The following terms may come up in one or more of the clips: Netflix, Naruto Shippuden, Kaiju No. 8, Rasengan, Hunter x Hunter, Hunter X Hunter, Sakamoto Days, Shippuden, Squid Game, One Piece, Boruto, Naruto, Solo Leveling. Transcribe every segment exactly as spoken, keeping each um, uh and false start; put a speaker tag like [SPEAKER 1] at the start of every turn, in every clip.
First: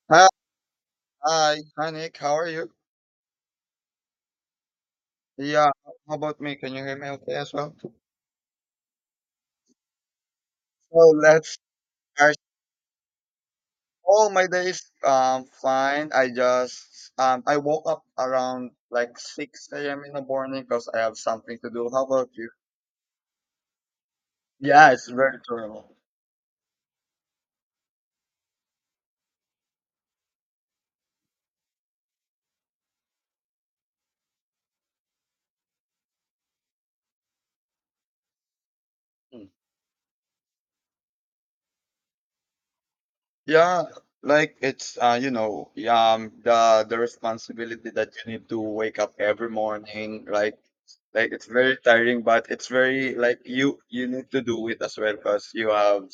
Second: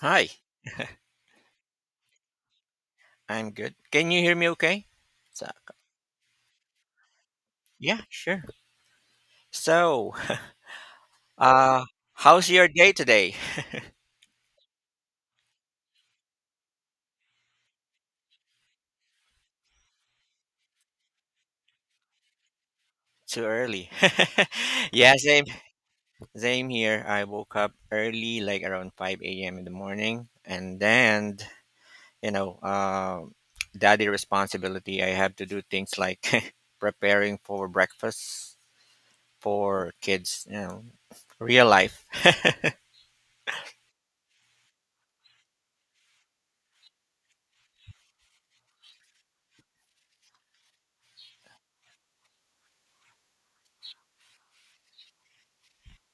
[SPEAKER 1] Hi,
[SPEAKER 2] Hi, hi, hi, Nick. How are you?
[SPEAKER 1] I'm good. Can you hear me okay? So,
[SPEAKER 2] Yeah, how about me? Can you hear me okay as well?
[SPEAKER 1] yeah, sure. So,
[SPEAKER 2] So let's
[SPEAKER 1] uh,
[SPEAKER 2] start.
[SPEAKER 1] How's your day today?
[SPEAKER 2] All my days, um, fine. I just, um, I woke up around like six a m in the morning because I have something to do. How about you?
[SPEAKER 1] Too early.
[SPEAKER 2] Yeah, it's
[SPEAKER 1] yeah,
[SPEAKER 2] very
[SPEAKER 1] Same,
[SPEAKER 2] true.
[SPEAKER 1] same here. I woke up early, like around five a m in the morning, and then, you know, uh, daddy responsibility. I have to do things like preparing for breakfast for kids, you know, real life.
[SPEAKER 2] Yeah, like it's uh you know, um the the responsibility that you need to wake up every morning, like like it's very tiring, but it's very like you you need to do it as well because you have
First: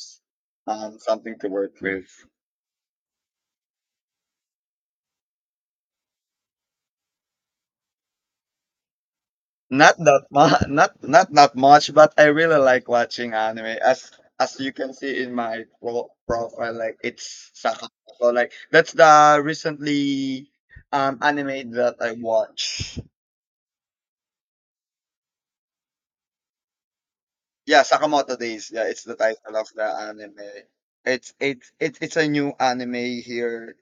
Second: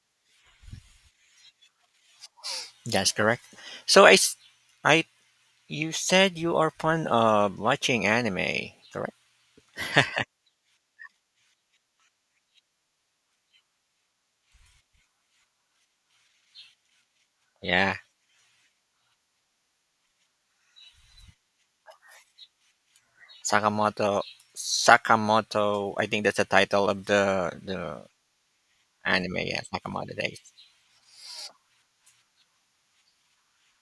[SPEAKER 2] um something to work with.
[SPEAKER 1] That's correct. So I, s- I you said you are fond of watching anime, correct?
[SPEAKER 2] Not that much, not not that much, but I really like watching anime. As as you can see in my pro- profile, like it's
[SPEAKER 1] Yeah,
[SPEAKER 2] Sakako. Like that's the recently um anime that I watch.
[SPEAKER 1] Sakamoto, Sakamoto. I think that's the title of the
[SPEAKER 2] Yeah,
[SPEAKER 1] the
[SPEAKER 2] Sakamoto Days. Yeah, it's the
[SPEAKER 1] anime.
[SPEAKER 2] title
[SPEAKER 1] Yeah,
[SPEAKER 2] of the
[SPEAKER 1] Sakamoto
[SPEAKER 2] anime.
[SPEAKER 1] Days.
[SPEAKER 2] It's it's it it's a new anime here,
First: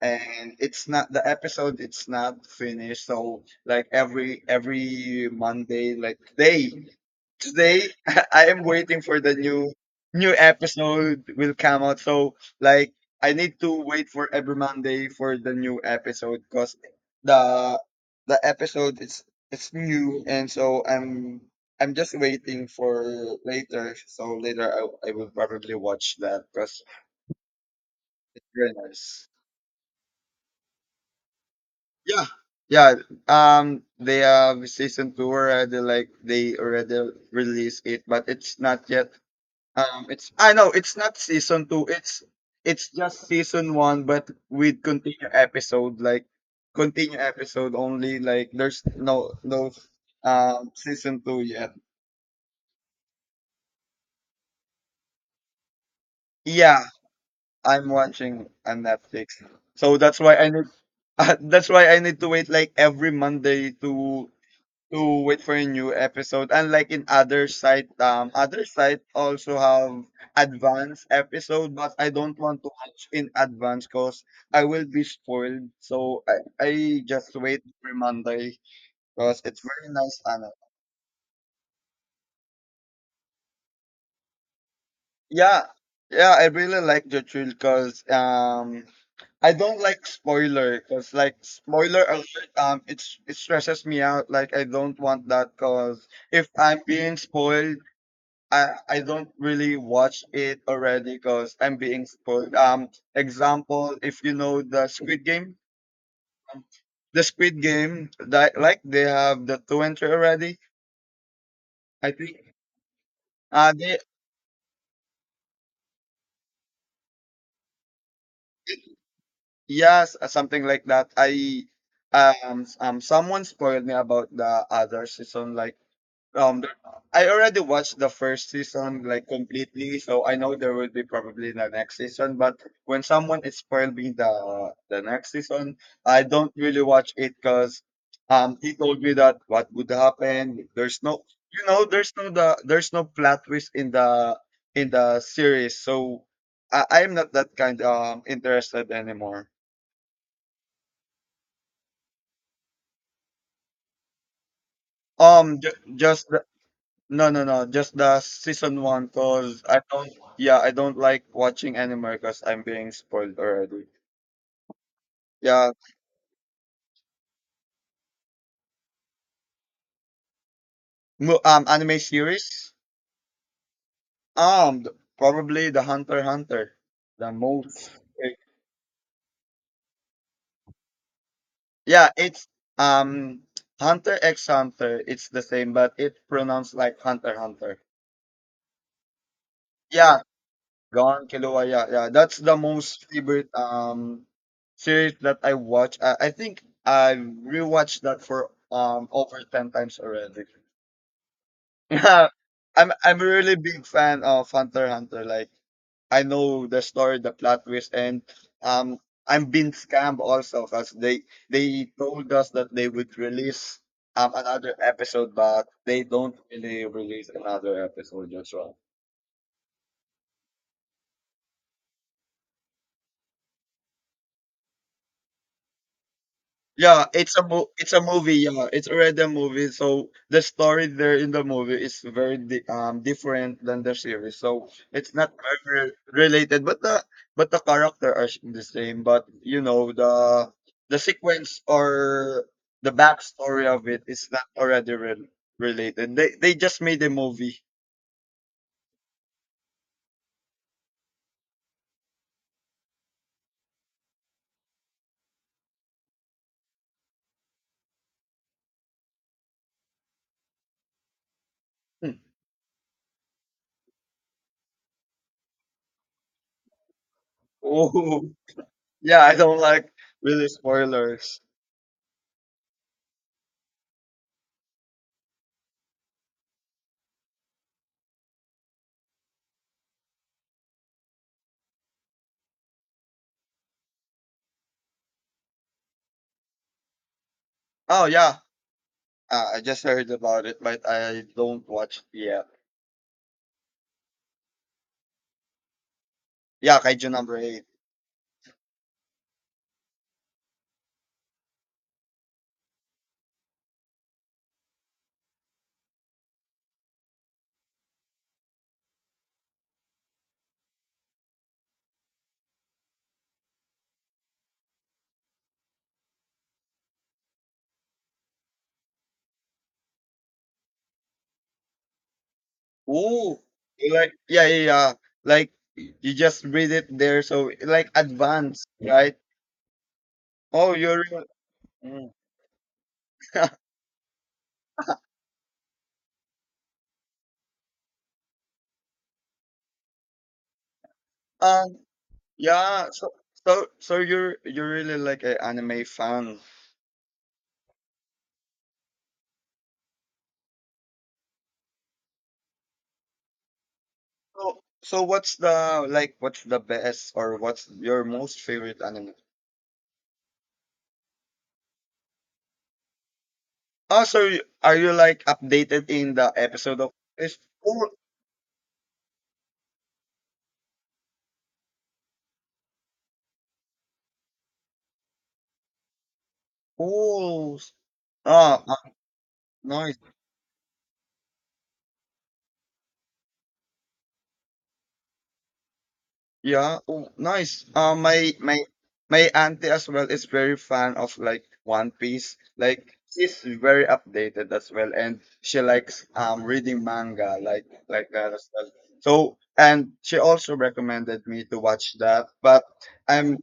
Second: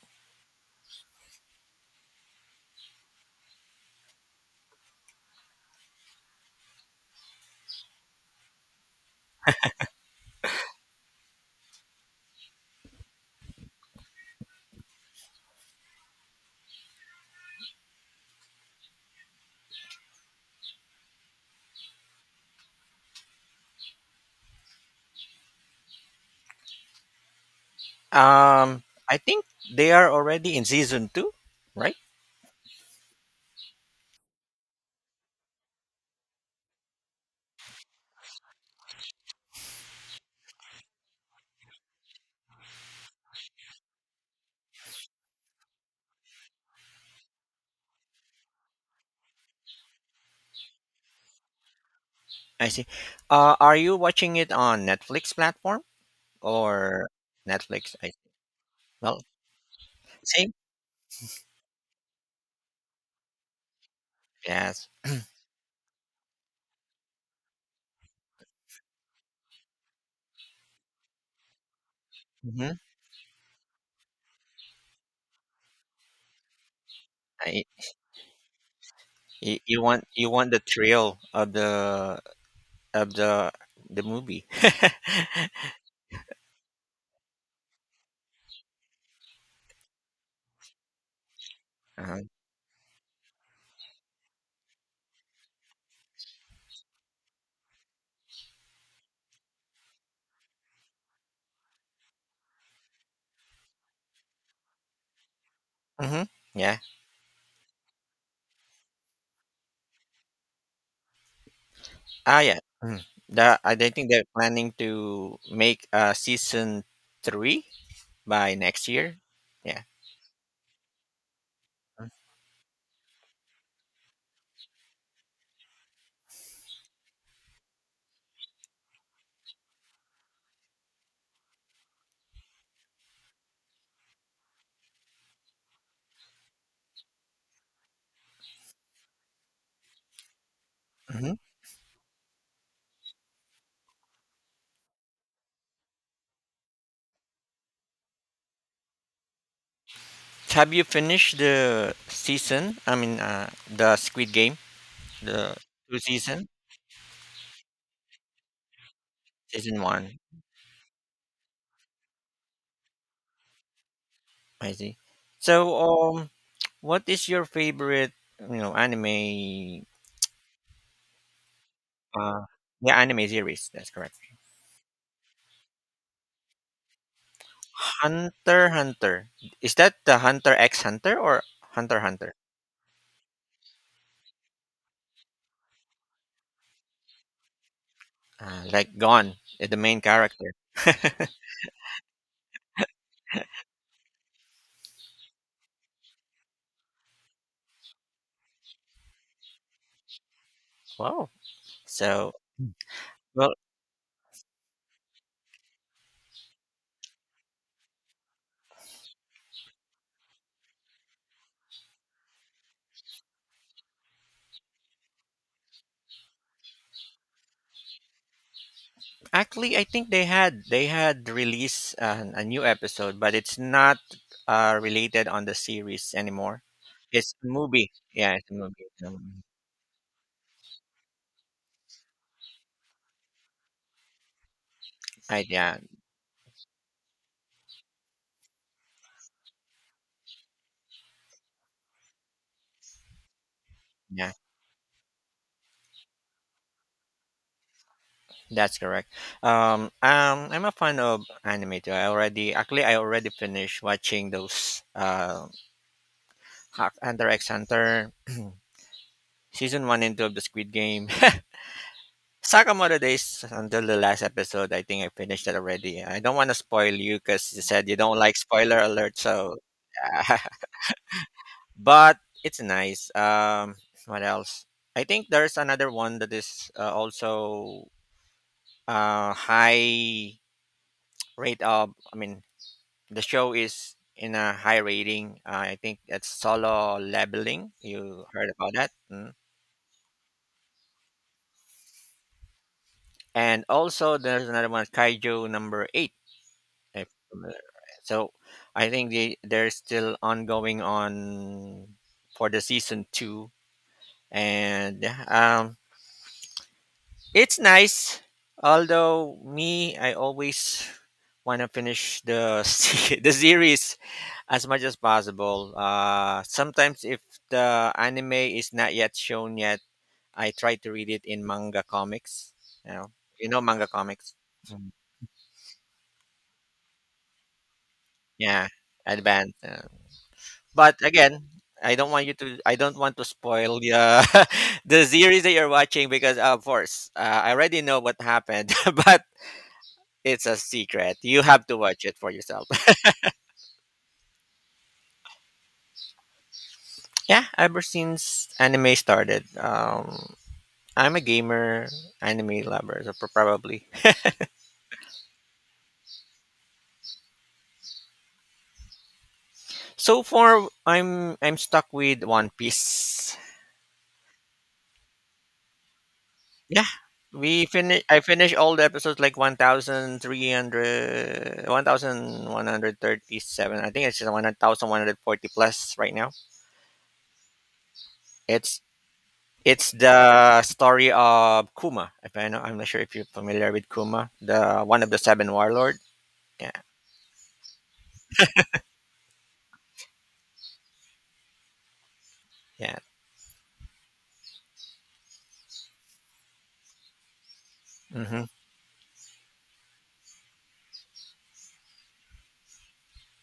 [SPEAKER 2] and it's not the episode. It's not finished. So like every every Monday, like today, today I am waiting for the new new episode will come out. So like I need to wait for every Monday for the new episode because the the episode is it's new, and so I'm I'm just waiting for later. So later, I, I will probably watch that because it's very
[SPEAKER 1] Um, I
[SPEAKER 2] nice.
[SPEAKER 1] think they are already in season two, right?
[SPEAKER 2] Yeah, yeah. Um, they have season two already. Like they already released it, but it's not yet. Um, it's I know it's not season two. It's it's just season one, but with continue episode. Like continue episode only. Like there's no no um season two yet.
[SPEAKER 1] I see. Uh, are you watching it on Netflix platform
[SPEAKER 2] Yeah,
[SPEAKER 1] or
[SPEAKER 2] I'm
[SPEAKER 1] Netflix? I,
[SPEAKER 2] watching on
[SPEAKER 1] well,
[SPEAKER 2] Netflix. So that's why I
[SPEAKER 1] same.
[SPEAKER 2] need that's why I need to wait like every Monday to
[SPEAKER 1] Yes.
[SPEAKER 2] to wait for a new episode. Unlike in other site, um other site also have advanced episode, but I don't want to
[SPEAKER 1] Mm-hmm.
[SPEAKER 2] watch in advance because I will be spoiled. So I, I just wait
[SPEAKER 1] I,
[SPEAKER 2] every Monday because
[SPEAKER 1] y-
[SPEAKER 2] it's
[SPEAKER 1] you
[SPEAKER 2] very
[SPEAKER 1] want,
[SPEAKER 2] nice
[SPEAKER 1] you want
[SPEAKER 2] anime.
[SPEAKER 1] the thrill of the of the the movie.
[SPEAKER 2] Yeah. Yeah, I really like the thrill because um I don't like spoiler because like spoiler
[SPEAKER 1] Uh-huh.
[SPEAKER 2] alert, um, it's it stresses me out. Like I don't want that because if I'm being spoiled, I I don't really watch it already because I'm being spoiled. Um, example, if you know the Squid Game,
[SPEAKER 1] Mhm. Yeah.
[SPEAKER 2] the Squid Game, that like they have the two entry already. I
[SPEAKER 1] Ah,
[SPEAKER 2] think
[SPEAKER 1] yeah. Mm. The,
[SPEAKER 2] uh
[SPEAKER 1] I don't
[SPEAKER 2] they
[SPEAKER 1] think they're planning to make uh, season three by next year. Yeah.
[SPEAKER 2] yes, uh, something like that. I um s- um someone spoiled me about the other season, like, Um, I already watched the first season like completely, so I know there will be probably the next season. But when someone is spoiling the the next season, I don't really watch it because um he told me that what would happen. There's no,
[SPEAKER 1] Mm-hmm.
[SPEAKER 2] you know, there's no the there's no plot twist in the in the series, so I I'm not that kind um interested anymore.
[SPEAKER 1] Have you finished the season? I mean, uh, the Squid Game, the
[SPEAKER 2] Um, ju-
[SPEAKER 1] two
[SPEAKER 2] just,
[SPEAKER 1] season,
[SPEAKER 2] no, no, no. Just the season one, cause
[SPEAKER 1] season
[SPEAKER 2] I don't.
[SPEAKER 1] one.
[SPEAKER 2] Yeah, I don't like watching anime because I'm being spoiled already.
[SPEAKER 1] I see.
[SPEAKER 2] Yeah,
[SPEAKER 1] So, um, what is your favorite, you know, anime?
[SPEAKER 2] mo- um, anime
[SPEAKER 1] Uh,
[SPEAKER 2] series.
[SPEAKER 1] yeah, anime series. That's correct.
[SPEAKER 2] Um, th- probably the Hunter x Hunter, the most.
[SPEAKER 1] Hunter Hunter. Is that the Hunter X Hunter or Hunter
[SPEAKER 2] Yeah,
[SPEAKER 1] Hunter?
[SPEAKER 2] it's um Hunter X Hunter. It's the same, but it's pronounced like Hunter x Hunter.
[SPEAKER 1] Uh, like gone, uh, the main
[SPEAKER 2] Yeah,
[SPEAKER 1] character.
[SPEAKER 2] Gone Kilua. Yeah, yeah. That's the most favorite um series that I watch. I, I think I rewatched that for um over ten times already.
[SPEAKER 1] Wow.
[SPEAKER 2] Yeah,
[SPEAKER 1] So,
[SPEAKER 2] I'm I'm a
[SPEAKER 1] well,
[SPEAKER 2] really big fan of Hunter x Hunter. Like I know the story, the plot twist, and um I'm being scammed also because they they told us that they would release um another episode, but they don't really release another episode. That's why.
[SPEAKER 1] actually, I think they had they had released an, a new episode, but it's not uh, related on the series anymore.
[SPEAKER 2] Yeah,
[SPEAKER 1] It's
[SPEAKER 2] it's a
[SPEAKER 1] a
[SPEAKER 2] mo-
[SPEAKER 1] movie,
[SPEAKER 2] it's a
[SPEAKER 1] yeah,
[SPEAKER 2] movie.
[SPEAKER 1] it's a
[SPEAKER 2] Yeah,
[SPEAKER 1] movie.
[SPEAKER 2] it's already a
[SPEAKER 1] Um,
[SPEAKER 2] movie. So the story there in the movie is very di- um different than the series. So it's not
[SPEAKER 1] I, yeah,
[SPEAKER 2] very related, but the but the character are s- the same. But you know the the sequence or the backstory of it is
[SPEAKER 1] yeah,
[SPEAKER 2] not already re- related. They they just made a movie.
[SPEAKER 1] that's correct. um, um I'm a fan of anime too. I already, actually, I already finished watching those, uh Hack- Hunter X Hunter, season one and two of the Squid Game,
[SPEAKER 2] Hmm.
[SPEAKER 1] Sakamoto Days, until the last episode. I think I finished it already. I don't want to spoil you because you said you don't
[SPEAKER 2] Oh
[SPEAKER 1] like spoiler alert.
[SPEAKER 2] yeah, I
[SPEAKER 1] So,
[SPEAKER 2] don't like really spoilers.
[SPEAKER 1] but it's nice. Um, what else? I think there's another one that is, uh, also uh high rate of. I mean, the show is in a high rating. Uh, I think it's Solo Leveling.
[SPEAKER 2] Oh
[SPEAKER 1] You
[SPEAKER 2] yeah,
[SPEAKER 1] heard about that? Mm.
[SPEAKER 2] uh, I just heard about it, but I don't watch it yet.
[SPEAKER 1] And also there's another one, Kaiju Number Eight.
[SPEAKER 2] Yeah,
[SPEAKER 1] If
[SPEAKER 2] Kaiju number
[SPEAKER 1] familiar,
[SPEAKER 2] eight.
[SPEAKER 1] right? So I think they they're still ongoing on for the season two, and um, it's nice. Although me, I always want to finish the se- the series as much as possible. Uh, sometimes if the anime is not yet shown yet, I try to read it in manga comics. You know,
[SPEAKER 2] Ooh,
[SPEAKER 1] you know manga
[SPEAKER 2] you like
[SPEAKER 1] comics?
[SPEAKER 2] yeah, yeah,
[SPEAKER 1] Mhm.
[SPEAKER 2] yeah. Like y- you just read it there, so like advanced,
[SPEAKER 1] Yeah,
[SPEAKER 2] right?
[SPEAKER 1] advanced. uh,
[SPEAKER 2] Oh,
[SPEAKER 1] But
[SPEAKER 2] you're real-
[SPEAKER 1] again, I don't
[SPEAKER 2] Mm.
[SPEAKER 1] want you to. I don't want to spoil the, uh, the series that you're watching because, of course, uh, I already know what happened. But it's a secret. You have to
[SPEAKER 2] um,
[SPEAKER 1] watch it for yourself.
[SPEAKER 2] yeah. So, so, so, you're you're really like an anime fan.
[SPEAKER 1] Yeah, ever since anime started, um, I'm a gamer, anime lover, so pro- probably.
[SPEAKER 2] So, so, what's the like? What's the best or what's your most favorite anime?
[SPEAKER 1] So far, I'm I'm stuck with One Piece.
[SPEAKER 2] Oh, so y- are you like updated in the episode
[SPEAKER 1] Yeah.
[SPEAKER 2] of? It's,
[SPEAKER 1] We
[SPEAKER 2] oh,
[SPEAKER 1] finish I finished all the episodes, like one thousand three hundred, one thousand one hundred thirty-seven. I think it's just one thousand one hundred forty plus right now.
[SPEAKER 2] oh, s- ah,
[SPEAKER 1] It's
[SPEAKER 2] ah,
[SPEAKER 1] it's
[SPEAKER 2] nice.
[SPEAKER 1] the story of Kuma. If I know, I'm not sure if you're familiar with Kuma, the one of the seven warlord. Yeah,
[SPEAKER 2] Yeah. Oh, nice. Uh, my my my auntie as well is very fan of like One Piece. Like
[SPEAKER 1] yeah.
[SPEAKER 2] she's very updated as well, and she likes um reading manga like like that
[SPEAKER 1] Hmm.
[SPEAKER 2] as well. So and she also recommended me to watch that. But I'm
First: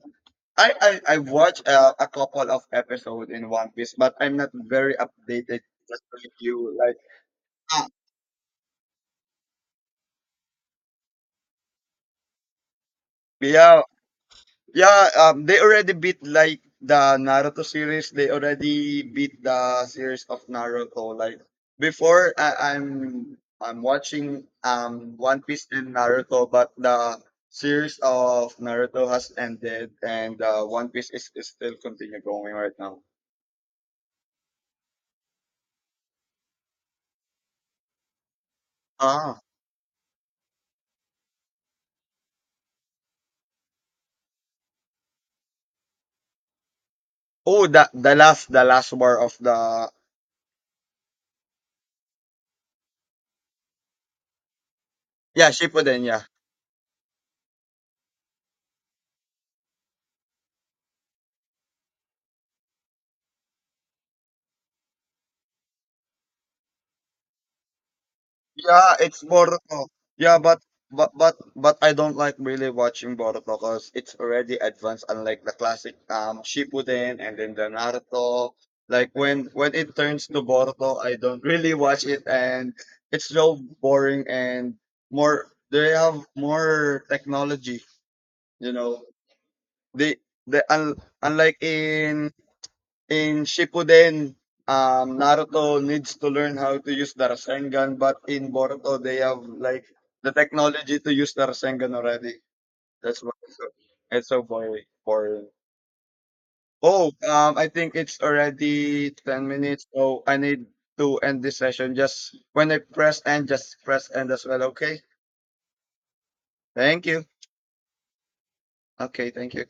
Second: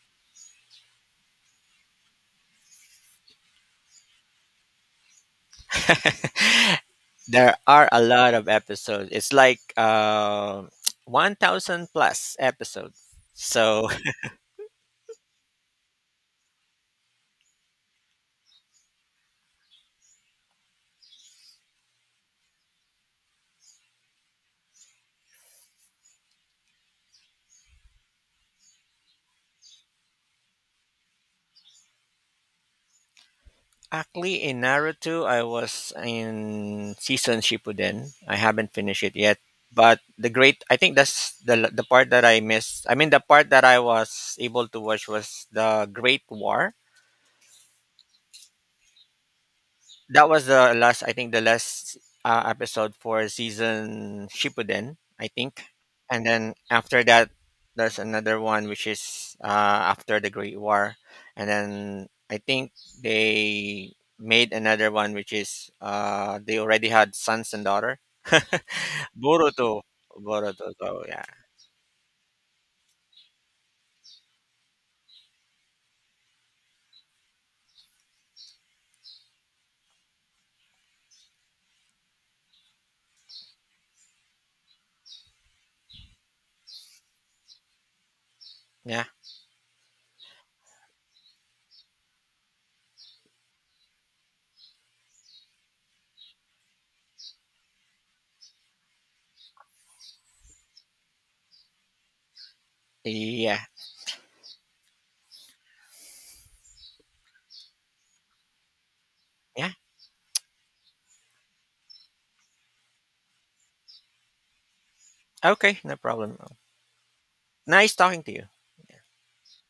[SPEAKER 2] I I I watched uh, a couple of episodes in One Piece, but I'm not very updated just like you. Like
[SPEAKER 1] There
[SPEAKER 2] ah,
[SPEAKER 1] are a lot of episodes. It's like, uh, one thousand plus episodes.
[SPEAKER 2] yeah,
[SPEAKER 1] So
[SPEAKER 2] yeah, um, they already beat like the Naruto series. They already beat the series of Naruto. Like before, I, I'm I'm watching um One Piece and Naruto, but the series of Naruto has ended, and uh, One Piece is, is still continue going right now.
[SPEAKER 1] actually, in Naruto, I was in season Shippuden. I haven't finished it yet,
[SPEAKER 2] Ah,
[SPEAKER 1] but the great I think that's the the part that I missed. I mean, the part that I was able to watch was the Great War.
[SPEAKER 2] oh, the the last the last war of the,
[SPEAKER 1] That was the last, I think the last, uh, episode for season Shippuden, I
[SPEAKER 2] yeah,
[SPEAKER 1] think,
[SPEAKER 2] Shippuden. Yeah.
[SPEAKER 1] and then after that there's another one, which is, uh, after the Great War, and then I think they made another one, which is, uh, they already had sons and daughter.
[SPEAKER 2] Yeah, it's
[SPEAKER 1] Boruto,
[SPEAKER 2] Boruto. Yeah, but
[SPEAKER 1] Boruto, so
[SPEAKER 2] but
[SPEAKER 1] yeah,
[SPEAKER 2] but but I don't like really watching Boruto because it's already advanced, unlike the classic um Shippuden and then the Naruto. Like when when it turns to Boruto, I don't really watch it, and it's so boring and more. They have more technology, you know.
[SPEAKER 1] yeah,
[SPEAKER 2] They they un, unlike in in Shippuden, um, Naruto needs to learn how to use the Rasengan, but in Boruto, they have like the technology to use the Rasengan already. That's why it's
[SPEAKER 1] yeah,
[SPEAKER 2] so, it's so boring. boring. Oh, um, I think it's already ten
[SPEAKER 1] yeah,
[SPEAKER 2] minutes, so I need to end this session. Just when I press end, just press end as well, okay?
[SPEAKER 1] okay, no problem.
[SPEAKER 2] Thank you.
[SPEAKER 1] Nice talking to you.
[SPEAKER 2] Okay, thank you.